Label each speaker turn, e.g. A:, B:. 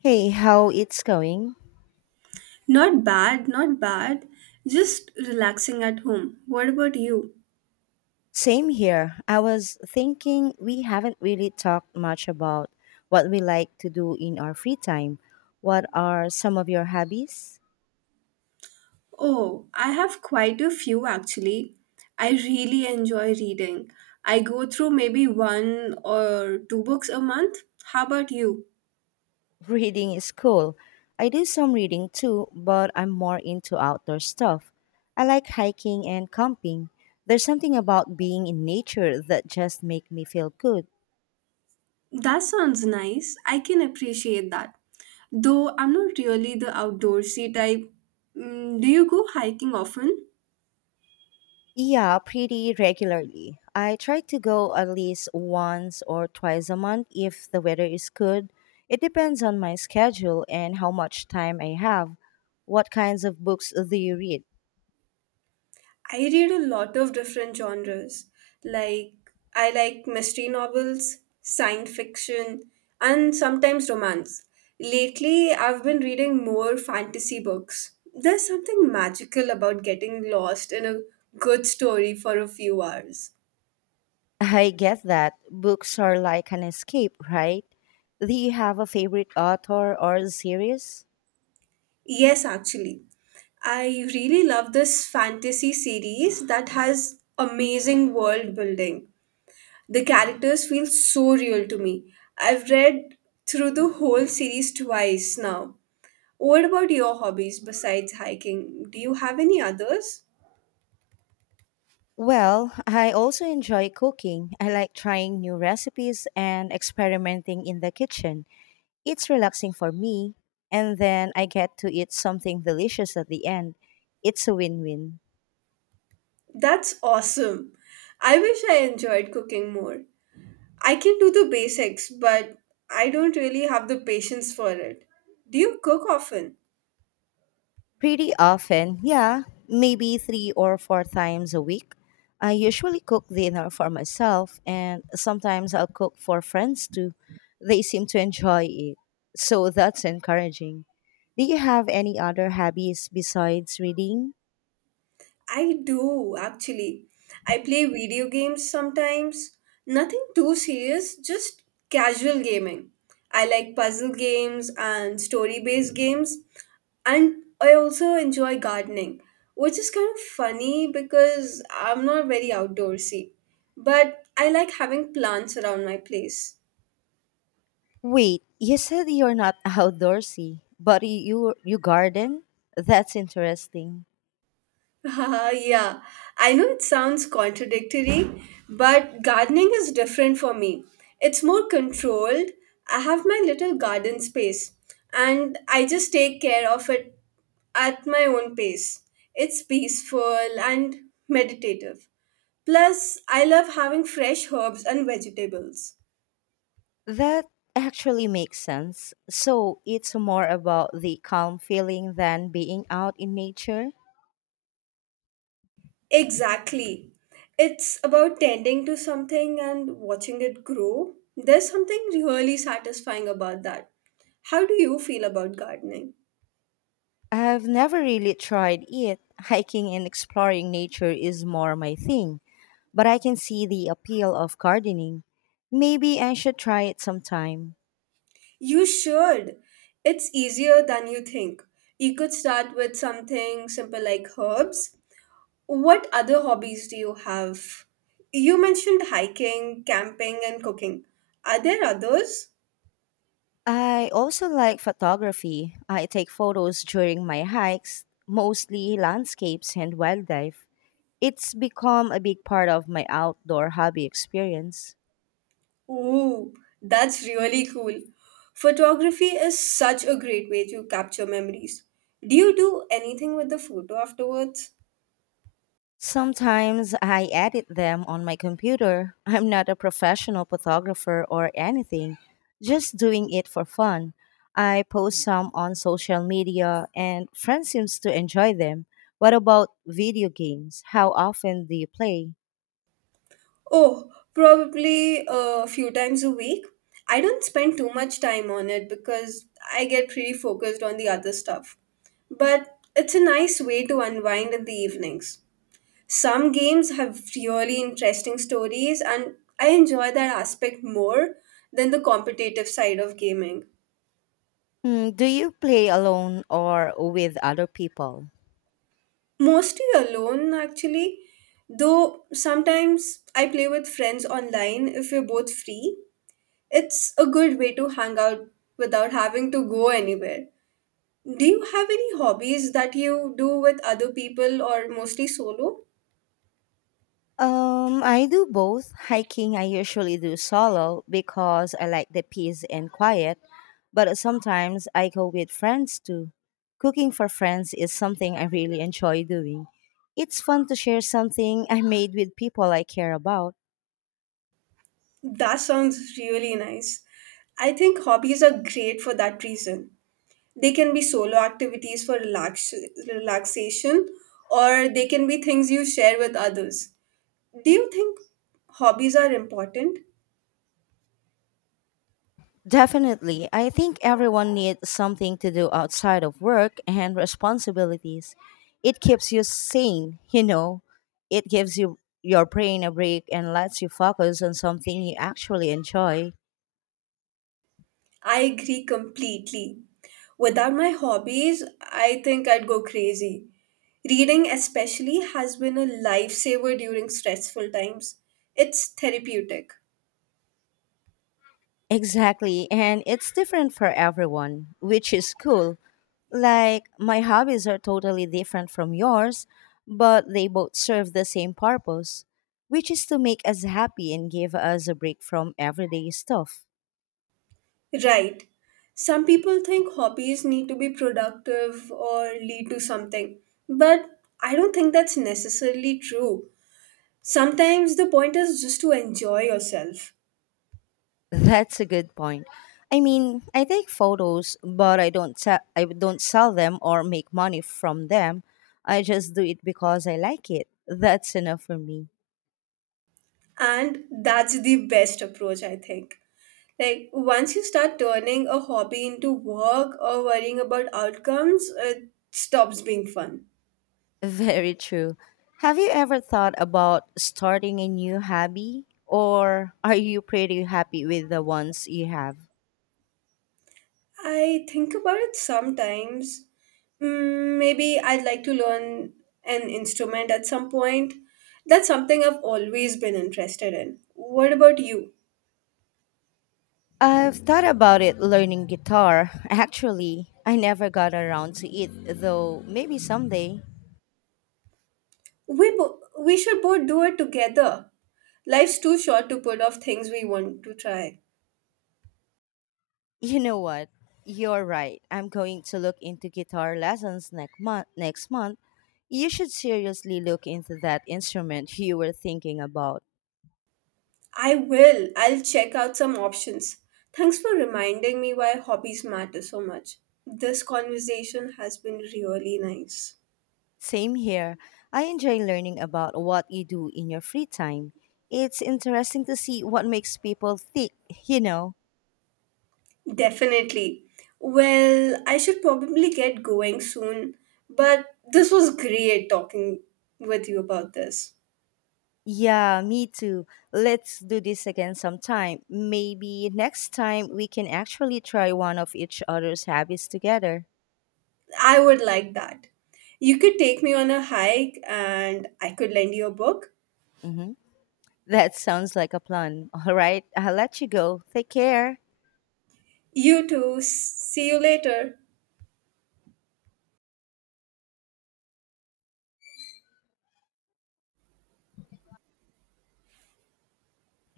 A: Hey, how it's going?
B: Not bad, not bad. Just relaxing at home. What about you?
A: Same here. I was thinking we haven't really talked much about what we like to do in our free time. What are some of your hobbies?
B: Oh, I have quite a few actually. I really enjoy reading. I go through maybe one or two books a month. How about you?
A: Reading is cool. I do some reading too, but I'm more into outdoor stuff. I like hiking and camping. There's something about being in nature that just make me feel good.
B: That sounds nice. I can appreciate that. Though I'm not really the outdoorsy type. Do you go hiking often?
A: Yeah, pretty regularly. I try to go at least once or twice a month if the weather is good. It depends on my schedule and how much time I have. What kinds of books do you read?
B: I read a lot of different genres. Like, I like mystery novels, science fiction, and sometimes romance. Lately, I've been reading more fantasy books. There's something magical about getting lost in a good story for a few hours.
A: I get that. Books are like an escape, right? Do you have a favorite author or series?
B: Yes, actually. I really love this fantasy series that has amazing world building. The characters feel so real to me. I've read through the whole series twice now. What about your hobbies besides hiking? Do you have any others?
A: Well, I also enjoy cooking. I like trying new recipes and experimenting in the kitchen. It's relaxing for me, and then I get to eat something delicious at the end. It's a win win.
B: That's awesome. I wish I enjoyed cooking more. I can do the basics, but I don't really have the patience for it. Do you cook often?
A: Pretty often, yeah, maybe three or four times a week. I usually cook dinner for myself, and sometimes I'll cook for friends too. They seem to enjoy it, so that's encouraging. Do you have any other hobbies besides reading?
B: I do actually. I play video games sometimes. Nothing too serious, just casual gaming. I like puzzle games and story based games. And I also enjoy gardening, which is kind of funny because I'm not very outdoorsy. But I like having plants around my place.
A: Wait, you said you're not outdoorsy, but you garden? That's interesting.
B: yeah, I know it sounds contradictory, but gardening is different for me. It's more controlled. I have my little garden space and I just take care of it at my own pace. It's peaceful and meditative. Plus, I love having fresh herbs and vegetables.
A: That actually makes sense. So it's more about the calm feeling than being out in nature.
B: Exactly. It's about tending to something and watching it grow. There's something really satisfying about that. How do you feel about gardening?
A: I've never really tried it. Hiking and exploring nature is more my thing, but I can see the appeal of gardening. Maybe I should try it sometime.
B: You should. It's easier than you think. You could start with something simple like herbs. What other hobbies do you have? You mentioned hiking, camping, and cooking. Are there others?
A: I also like photography. I take photos during my hikes, mostly landscapes and wildlife. It's become a big part of my outdoor hobby experience.
B: Ooh, that's really cool. Photography is such a great way to capture memories. Do you do anything with the photo afterwards?
A: Sometimes I edit them on my computer. I'm not a professional photographer or anything, just doing it for fun. I post some on social media and friends seems to enjoy them. What about video games? How often do you play?
B: Oh, probably a few times a week. I don't spend too much time on it because I get pretty focused on the other stuff. But it's a nice way to unwind in the evenings. Some games have really interesting stories, and I enjoy that aspect more than the competitive side of gaming.
A: Hmm, do you play alone or with other people?
B: Mostly alone, actually. Though sometimes I play with friends online if we're both free. It's a good way to hang out without having to go anywhere. Do you have any hobbies that you do with other people or mostly solo?
A: I do both. Hiking I usually do solo because I like the peace and quiet. But sometimes I go with friends too. Cooking for friends is something I really enjoy doing. It's fun to share something I made with people I care about.
B: That sounds really nice. I think hobbies are great for that reason. They can be solo activities for relaxation, or they can be things you share with others. Do you think hobbies are important?
A: Definitely. I think everyone needs something to do outside of work and responsibilities. It keeps you sane, you know. It gives you your brain a break and lets you focus on something you actually enjoy.
B: I agree completely. Without my hobbies, I think I'd go crazy. Reading, especially, has been a lifesaver during stressful times. It's therapeutic.
A: Exactly, and it's different for everyone, which is cool. Like, my hobbies are totally different from yours, but they both serve the same purpose, which is to make us happy and give us a break from everyday stuff.
B: Right. Some people think hobbies need to be productive or lead to something, but I don't think that's necessarily true. Sometimes the point is just to enjoy yourself,
A: That's a good point. I mean, I take photos, but I don't sell them or make money from them. I just do it because I like it. That's enough for me.
B: and that's the best approach, I think. Like once you start turning a hobby into work or worrying about outcomes, it stops being fun.
A: Very true. Have you ever thought about starting a new hobby? Or are you pretty happy with the ones you have?
B: I think about it sometimes. Maybe I'd like to learn an instrument at some point. That's something I've always been interested in. What about you?
A: I've thought about it learning guitar. Actually, I never got around to it, though maybe someday.
B: We should both do it together. Life's too short to put off things we want to try.
A: You know what? You're right. I'm going to look into guitar lessons next month. Next month. You should seriously look into that instrument you were thinking about.
B: I will. I'll check out some options. Thanks for reminding me why hobbies matter so much. This conversation has been really nice.
A: Same here. I enjoy learning about what you do in your free time. It's interesting to see what makes people tick, you know.
B: Definitely. Well, I should probably get going soon, but this was great talking with you about this.
A: Yeah, me too. Let's do this again sometime. Maybe next time we can actually try one of each other's habits together.
B: I would like that. You could take me on a hike and I could lend you a book.
A: Hmm. That sounds like a plan. All right, I'll let you go. Take care.
B: You too. See you later.